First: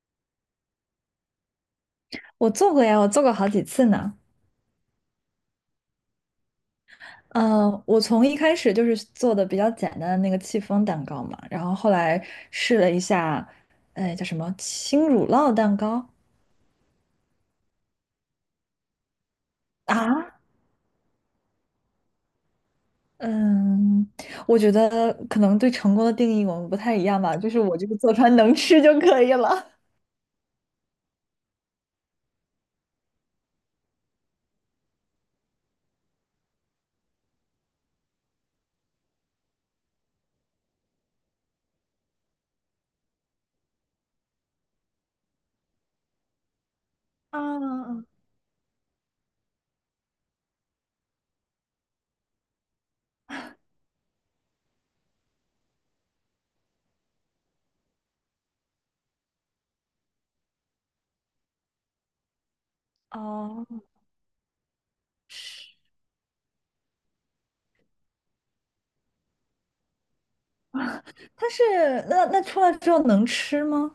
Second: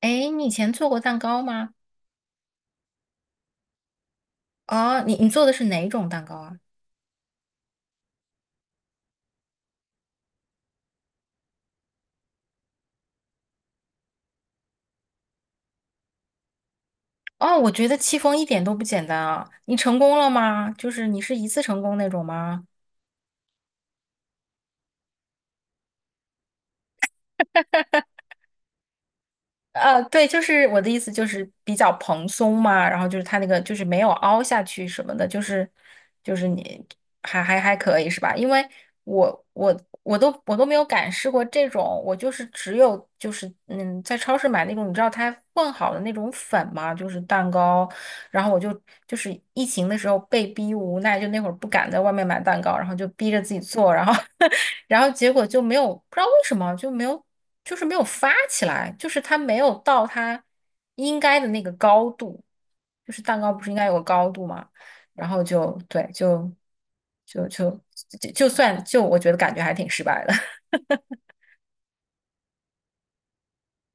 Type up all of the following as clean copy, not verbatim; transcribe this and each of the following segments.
诶，你以前做过蛋糕吗？我做过呀，我做过好几次呢。哦，你做的是哪种蛋糕啊？嗯，我从一开始就是做的比较简单的那个戚风蛋糕嘛，然后后来试了一下，哎，叫什么轻乳酪蛋糕哦，我觉得戚风一点都不简单啊！你成功了啊？吗？就是你是一次成功那种吗？嗯，我觉得可能对成功的定义我们不太一样吧，就是我这个做出来能吃就可以了。对，就是我的意思就是比较蓬松嘛，然后就是它那个就是没有凹下去什么的，就是你还可以是吧？因为我都没有敢试过这种，我就是只有就是在超市买那种你知道它混好的那种粉嘛，就是蛋糕。啊，然后我就就是疫情的时候被逼无奈，就那会儿不敢在外面买蛋糕，然后就逼着自己做，然后 然后结果就没有，不知道为什么就没有，就是没有发起来，就是它没有到它应该的那个高度，就是蛋糕不是应哦，该有个高度吗？然后就是，对，就就就我觉得感觉还挺失败的。它是那那出来之后能吃吗？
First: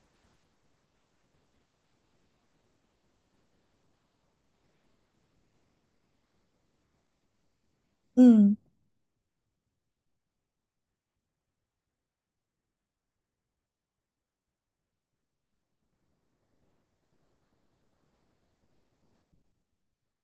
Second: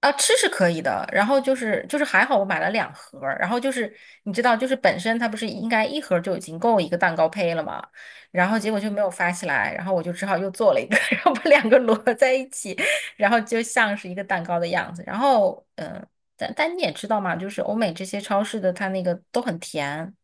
啊，吃是可以的，然后就是还好我买了两盒儿然后就是你知道，就是本身它不是应该一盒儿就已经够一个蛋糕胚了嘛，然嗯后结果就没有发起来，然后我就只好又做了一个，然后把两个摞在一起，然后就像是一个蛋糕的样子。然后但你也知道嘛，就是欧美这些超市的它那个都很甜，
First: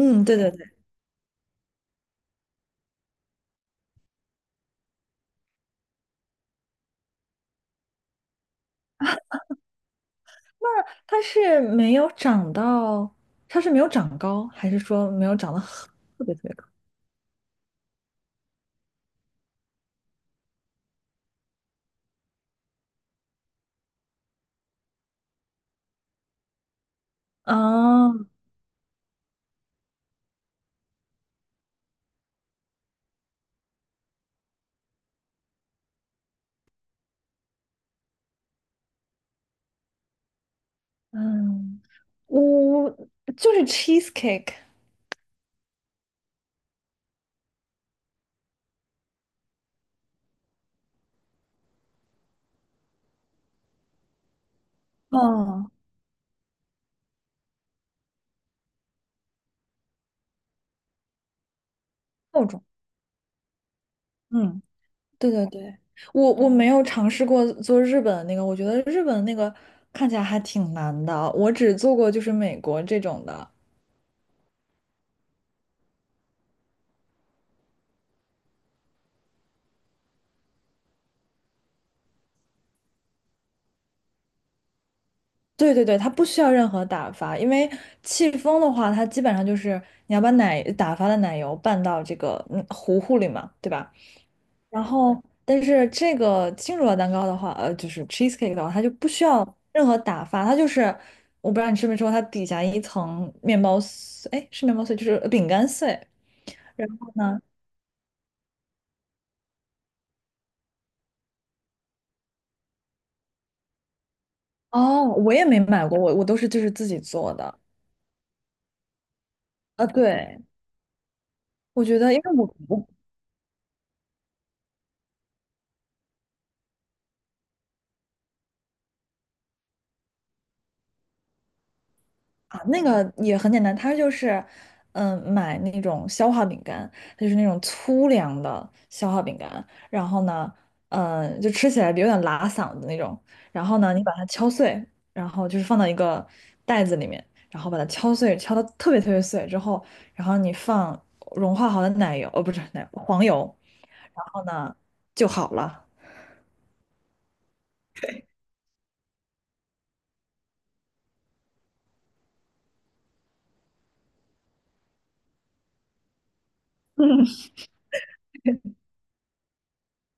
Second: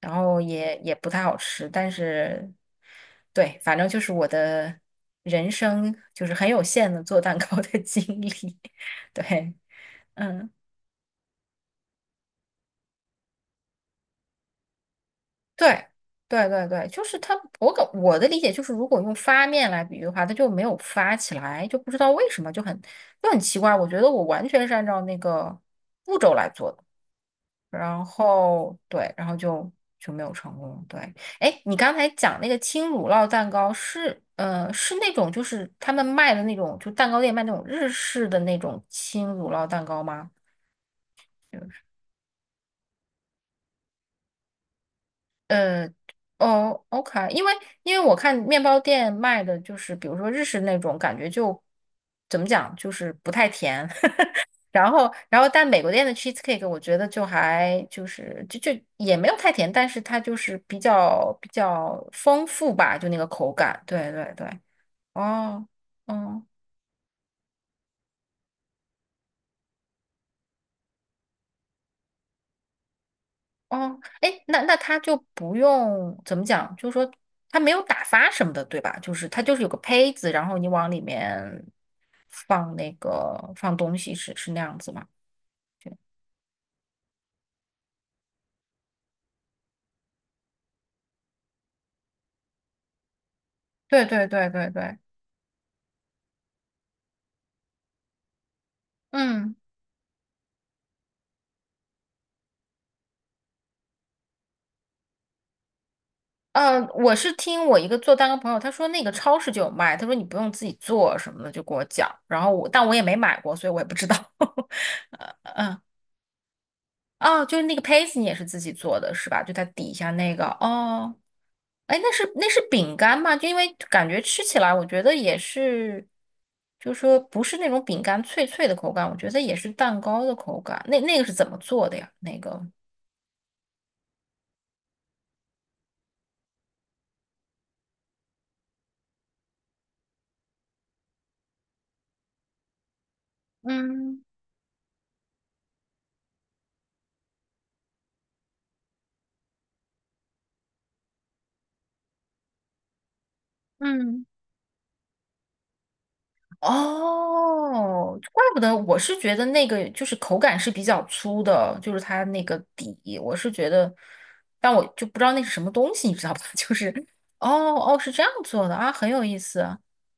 然对后对也对。也不太好吃，但是对，反正就是我的人生就是很有限的做蛋糕的经历。对，嗯，它是没有长到，它是没有长高，还是说没有长得对，很特别特对别高？对对，就是它，我的理解就是，如果用发面来比喻的话，它就没有发起来，就不知道为什么，就很奇怪。我觉得我完全是按照那个步骤来做的，然啊？后对，然后就就没有成功。对，哎，你刚才讲那个轻乳酪蛋糕是是那种就是他们卖的那种，就蛋糕店卖那种日式的那种轻乳酪蛋糕吗？嗯，我就是 cheesecake 呃，哦，OK,因为因为我看面包店卖的就是，比如说日式那种，感觉就怎么讲，就是不太甜。然后，然后但哦，美国店的 cheesecake 我觉得就还就是就就也没有太甜，但是它就是比较丰厚重。富吧，就那个口感。对对对，嗯，对对哦，对，我嗯。我没有尝试过做日本的那个，我觉得日本的那个看起来还挺难的，我只做过就是美国这种的。哦，哎，那那他就不用怎么讲，就是说他没有打发什么的，对吧？就是他就是有个胚子，然后你往里面放那个放东西是，是那样子吗？对对就对，它不需要任何打发，因为戚风的话，它基本上就是你要把奶打发的奶油拌到这个糊糊里嘛，对吧？对对对对然对，后，但是这个轻乳酪蛋糕的话，就是 cheesecake 的话，它就不需嗯要任何打发，它就是我不知道你吃没吃过，它底下一层面包碎，哎，是面包碎，就是饼干碎。然后我是呢，听我一个做蛋糕朋友，他说那个超市就有卖，他说你不用自己做什么的，就给我讲，然后我但我也没买过，所以我也不知道。哦，我也没买过，我都是就是自己做哦，就的。是那个胚子，你也是自己做的是吧？就它啊，底下那对，个哦，我哎，觉那得因是为那我是我饼干吗？就因为感觉吃起来，我觉得也是，就是说不是那种饼干脆脆的口感，我觉得也是蛋糕的口感。那那个是怎么做的呀？那啊，个那个也很简单，它就是，嗯，买那种消化饼干，它就是那种粗粮的消化饼干，然后呢，嗯，就吃起来有点拉嗓子那种，然后呢，你把嗯它敲碎，然后就是放到一个袋子里面，然后把它敲碎，敲到特别特别碎之后，然后你放融化好的奶油，哦，不是奶，黄油，然嗯。后呢就好了。哦，怪不得我是觉得那个就是口感是比较粗的，就是它那个底，我是觉得，但我就不知道那是什么东西，你知道吧？就是哦哦是这样做的啊，很有意思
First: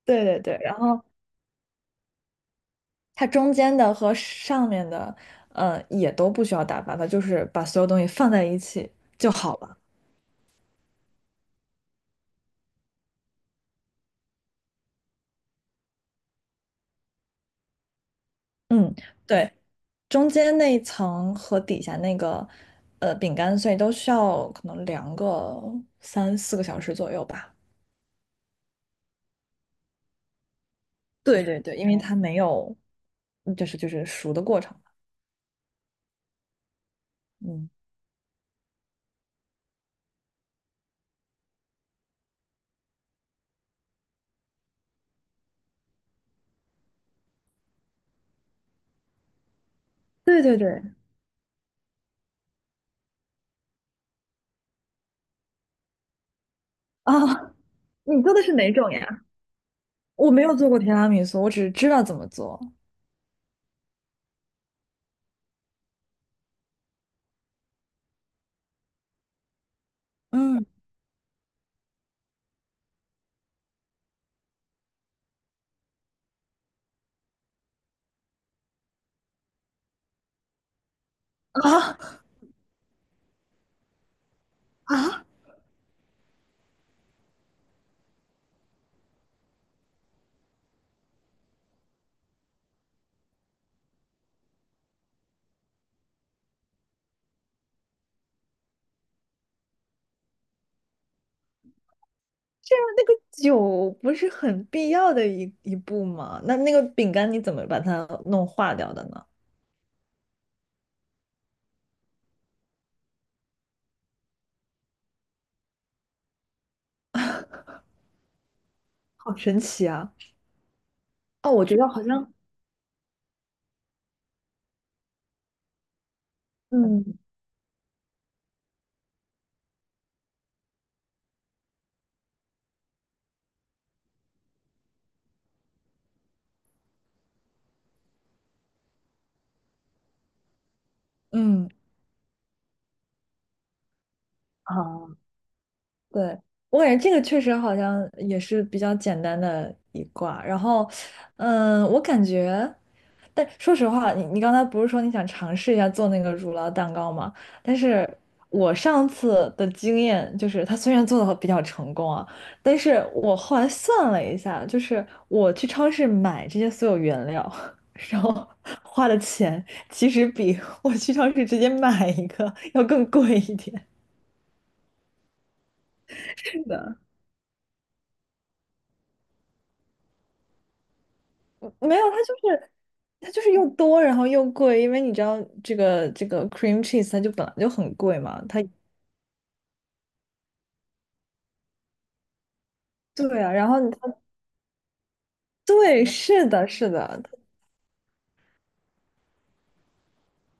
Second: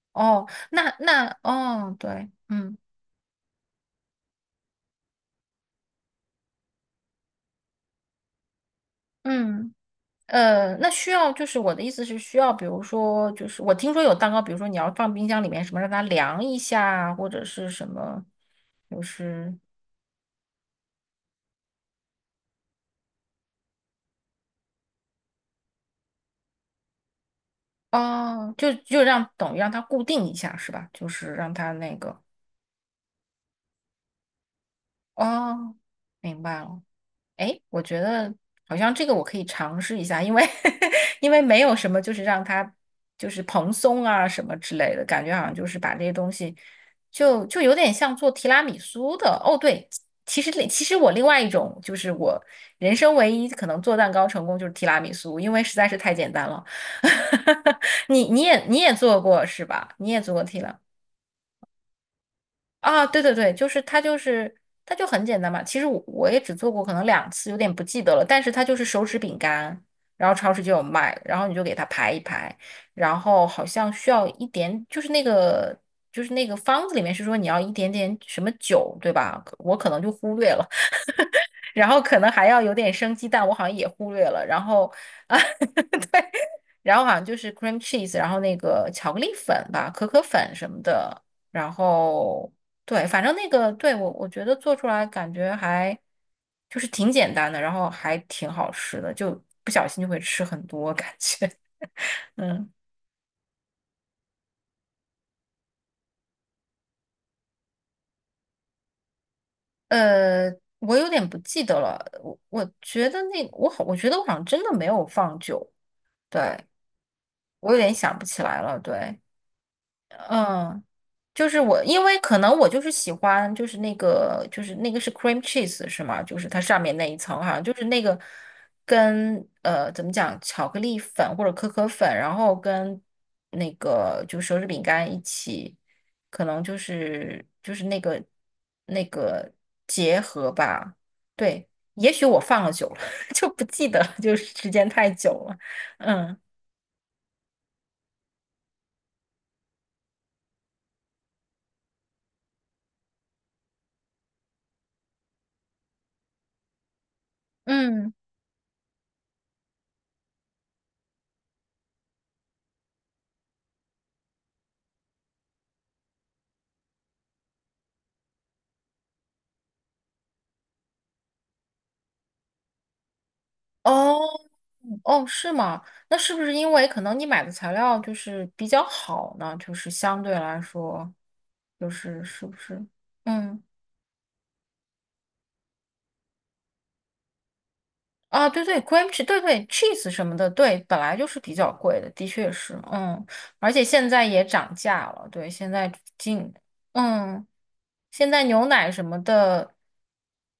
对对哦。对，然那后。那哦对，它中间的和上面的，也都不需要打发，它就是把所有东西放在一起就好嗯了。那需要就是我的意思是需要，比如说就是我听说有蛋糕，比如说你要放冰箱里面什么让它凉一下啊，或者是什么，嗯，就对，是。中间那一层和底下那个，饼干碎都需要可能凉个3、4个小时左右吧。哦，就就让等于让它固定一下是吧？就是对让对它对，因那为它个没有，就是就是熟的过程。哦，明白了。哎，嗯，我觉得好像这个我可以尝试一下，因为 因为没有什么就是让它就是蓬松啊什么之类的感觉，好像就是把这些东西就就有点像做提拉米苏的。哦，对，对其实对对 其实我另外一种就是我人生唯一可能做蛋糕成功就是提拉米苏，因为实在是太简单了。啊，你你做你的是也哪你种也做呀？过是吧？你也我做过没有提做拉。过提拉米苏，我只是知道怎么做。啊，对对对，就是它就是它就很简单嘛。其实我也只做过可能两次，有点不记得了。但是它就是手指饼干，然后超市嗯就有卖，然后你就给它排一排，然后好像需要一点，就是那个就是那个方子里面是说你要一点点什么酒，对吧？可我可能就忽略了，然啊后可能还要有点生鸡蛋，我好像也忽略了，然后啊！啊。然后好像就是 cream cheese,然后那个巧克力粉吧，可可粉什么的，然后对，反正那个对我觉得做出来感觉还就是挺简单的，然后还挺好吃的，就不小心就会吃很多感觉，嗯，这样那个酒不是很必要的一步吗？那那个饼干你怎么把它弄化掉的呢？呃，我有点不记得了，我觉得那我好，我觉得我好像真的没有放酒，对，我有点想不起来了，对。好神奇啊！嗯，就哦，是我觉我，得因好为像，可能我就是喜欢，就是那个，就是那个是 cream cheese 是吗？就是它上面那一嗯层，哈，就是那个跟怎么讲，巧克力粉或者可可粉，然后跟那个就手指饼干一起，可能就是那个结合吧。对，嗯，也许我放了久了，就不记得了，就是时间啊？太久了。嗯。对，我感觉这个确实好像也是比较简单的一卦。然后，嗯，我感觉，但说实话，你刚才不是说你想尝试一下做那个乳酪蛋糕吗？但是嗯，我上次的经验就是，它虽然做的比较成功啊，但是我后来算了一下，就是我去超市买这些所有原料，然后花的钱其实比我去超市直接买一个要更贵一点。哦。哦，是吗？那是不是是因为的，可能你买的材料就是比较好呢？就是相对来说，就没有，它是就是不是是？它就是嗯，又多，然后又贵，因为你知道这个 cream cheese 它就本来就很贵嘛，啊，它对对，cream cheese,对对，cheese 什么的，对，本来就是比较贵的，的确是，嗯，对啊，然而后且现它在也涨价了，对，现在对，是进，的，是的，嗯，现在牛奶什么的，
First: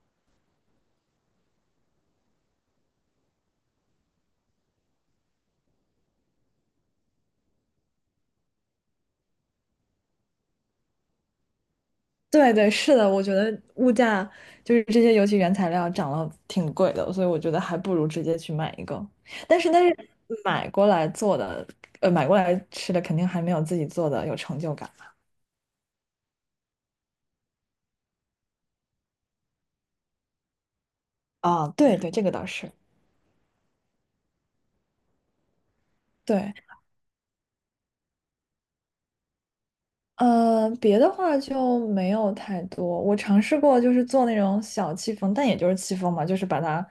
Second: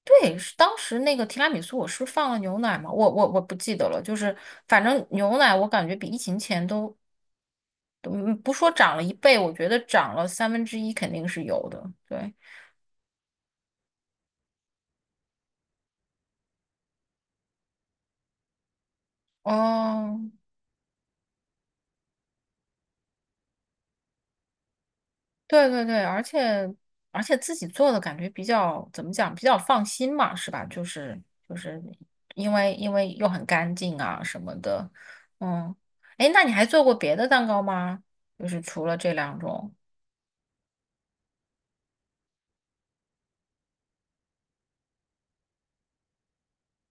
对，是当时那个提拉米苏，我是放了牛奶吗？我不记得了，就是反正牛奶我感觉比疫情前都。嗯，不说涨了一倍，我觉得涨了三分之一肯定是有的。对，对对是的，我觉得物价就是这些，尤其原材料涨了挺贵的，所以我觉得还不如直接去买一个。但是哦，买过来做的，买过来吃的肯定还没有自己做的有成就感对对对，而且自己做的感觉比较怎么讲，比较放心嘛，是吧？就是就啊。是对对，这个倒因是为因为又很干净啊什么的。嗯，哎，那你对。还做过别的蛋糕吗？就是除了这两种呃，别的话就没有太多。我尝试过，就是做那种小戚风，但也就是戚风嘛，就是把它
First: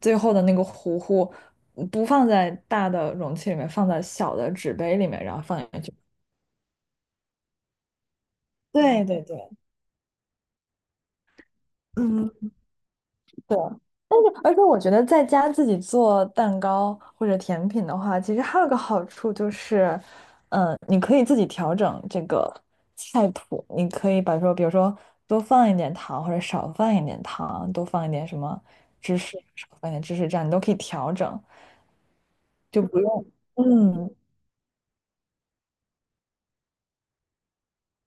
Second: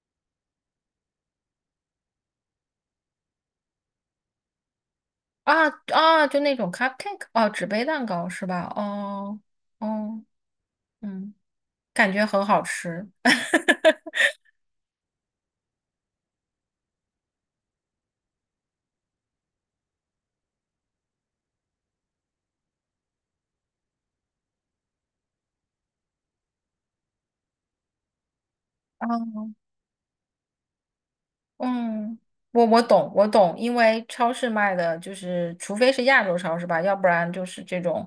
最后的那个糊糊不放在大的容器里面，放在小的纸杯里面，然后放啊进去。啊，就那种 cupcake 哦，纸杯蛋糕是吧？对对哦对，哦，嗯，感觉很嗯。好吃。对，但是而且我觉得在家自己做蛋糕或者甜品的话，其实还有个好处就是，嗯，你可以自己调整这个菜谱，你可以把说，比如说多放一点糖或者少放一点糖，多放一点什么芝士，少放一点芝士，这样你都可以调整，嗯，我就不懂，我用。懂，因为嗯，超市卖的就是，除非是亚洲超市吧，要不然就是这种，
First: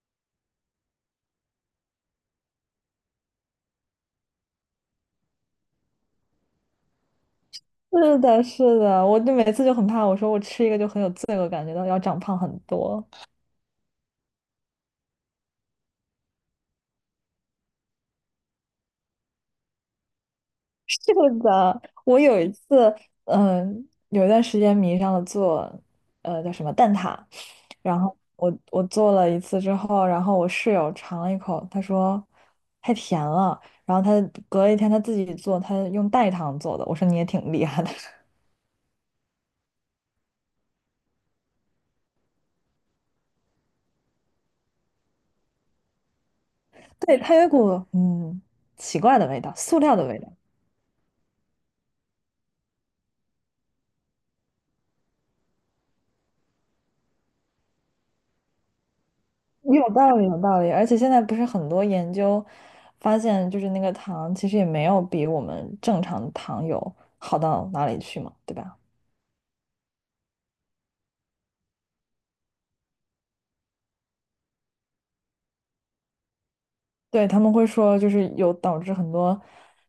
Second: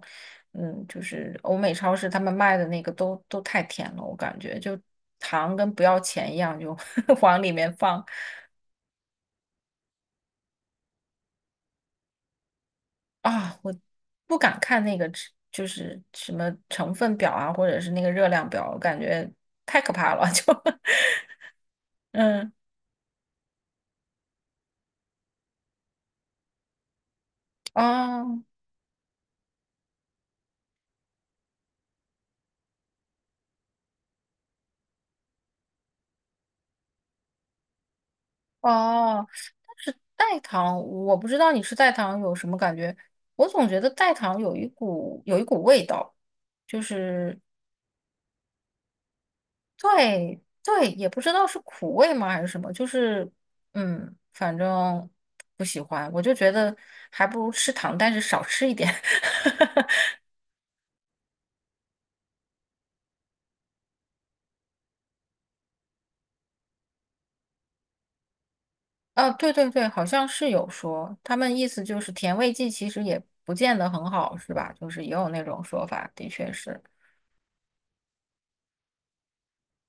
嗯，就是欧美超市他们卖的那个都都太甜了，我感觉就糖跟不要钱一样，就 往里面放是的，是的，我就每次就很怕，我说我吃一个就很有罪恶感，觉到要长胖很多。啊，我不敢看那个吃就是什么成分表啊，或者是那个热量表，我感觉太可怕了，就 是的，我有一嗯次，嗯，有一段时间迷上了做，叫什么蛋挞，然后啊。哦我做了一次之后，然后我室友尝了一口，他说太甜了，然后他隔了一天他自己做，他用代糖做的，我说你也挺厉害的，哦，但是代糖，我不知道你吃代糖有什么感觉，我总觉得代糖有一股味道，就 对，它是有一股嗯奇怪的味道，塑料的味道。对对，也不知道是苦味吗还是什么，就是嗯，反正不喜欢，我就觉得还不如吃糖，但是少吃一点。有 道理，有道理，而且现在不是很多研究发现，就是那个糖其实也没有比我们正常的糖有好到哪里去嘛，对吧？啊，对对对，好像是有说，他们意思就是甜味剂其实也不见得很好，是吧？就是也有那种说法，的确是。对，他们会说就是有导致很多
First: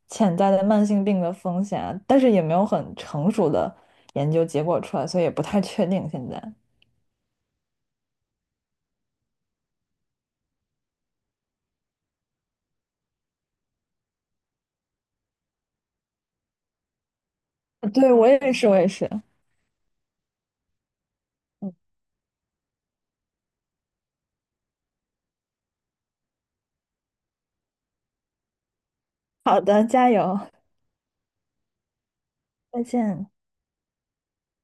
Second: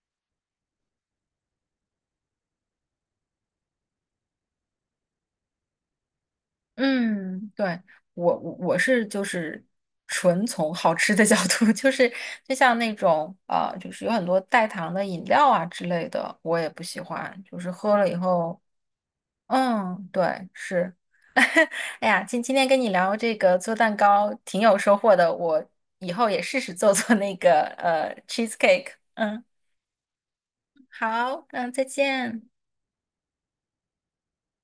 潜在的慢性病的风险啊但是也没有很成熟的研究结果出来，所以也不太确定现在。嗯，对，我是就是纯从好吃的 角度，就是就像那种就是有很多代糖的饮料啊之类的，我也不喜欢，就是 喝了对，以我也后，是，我也是。嗯，对，是，嗯，哎呀，今天跟你聊这个做蛋糕挺有收获的，我以后也试试做做那个cheesecake,嗯，好的，加油，好，嗯，再见。再见。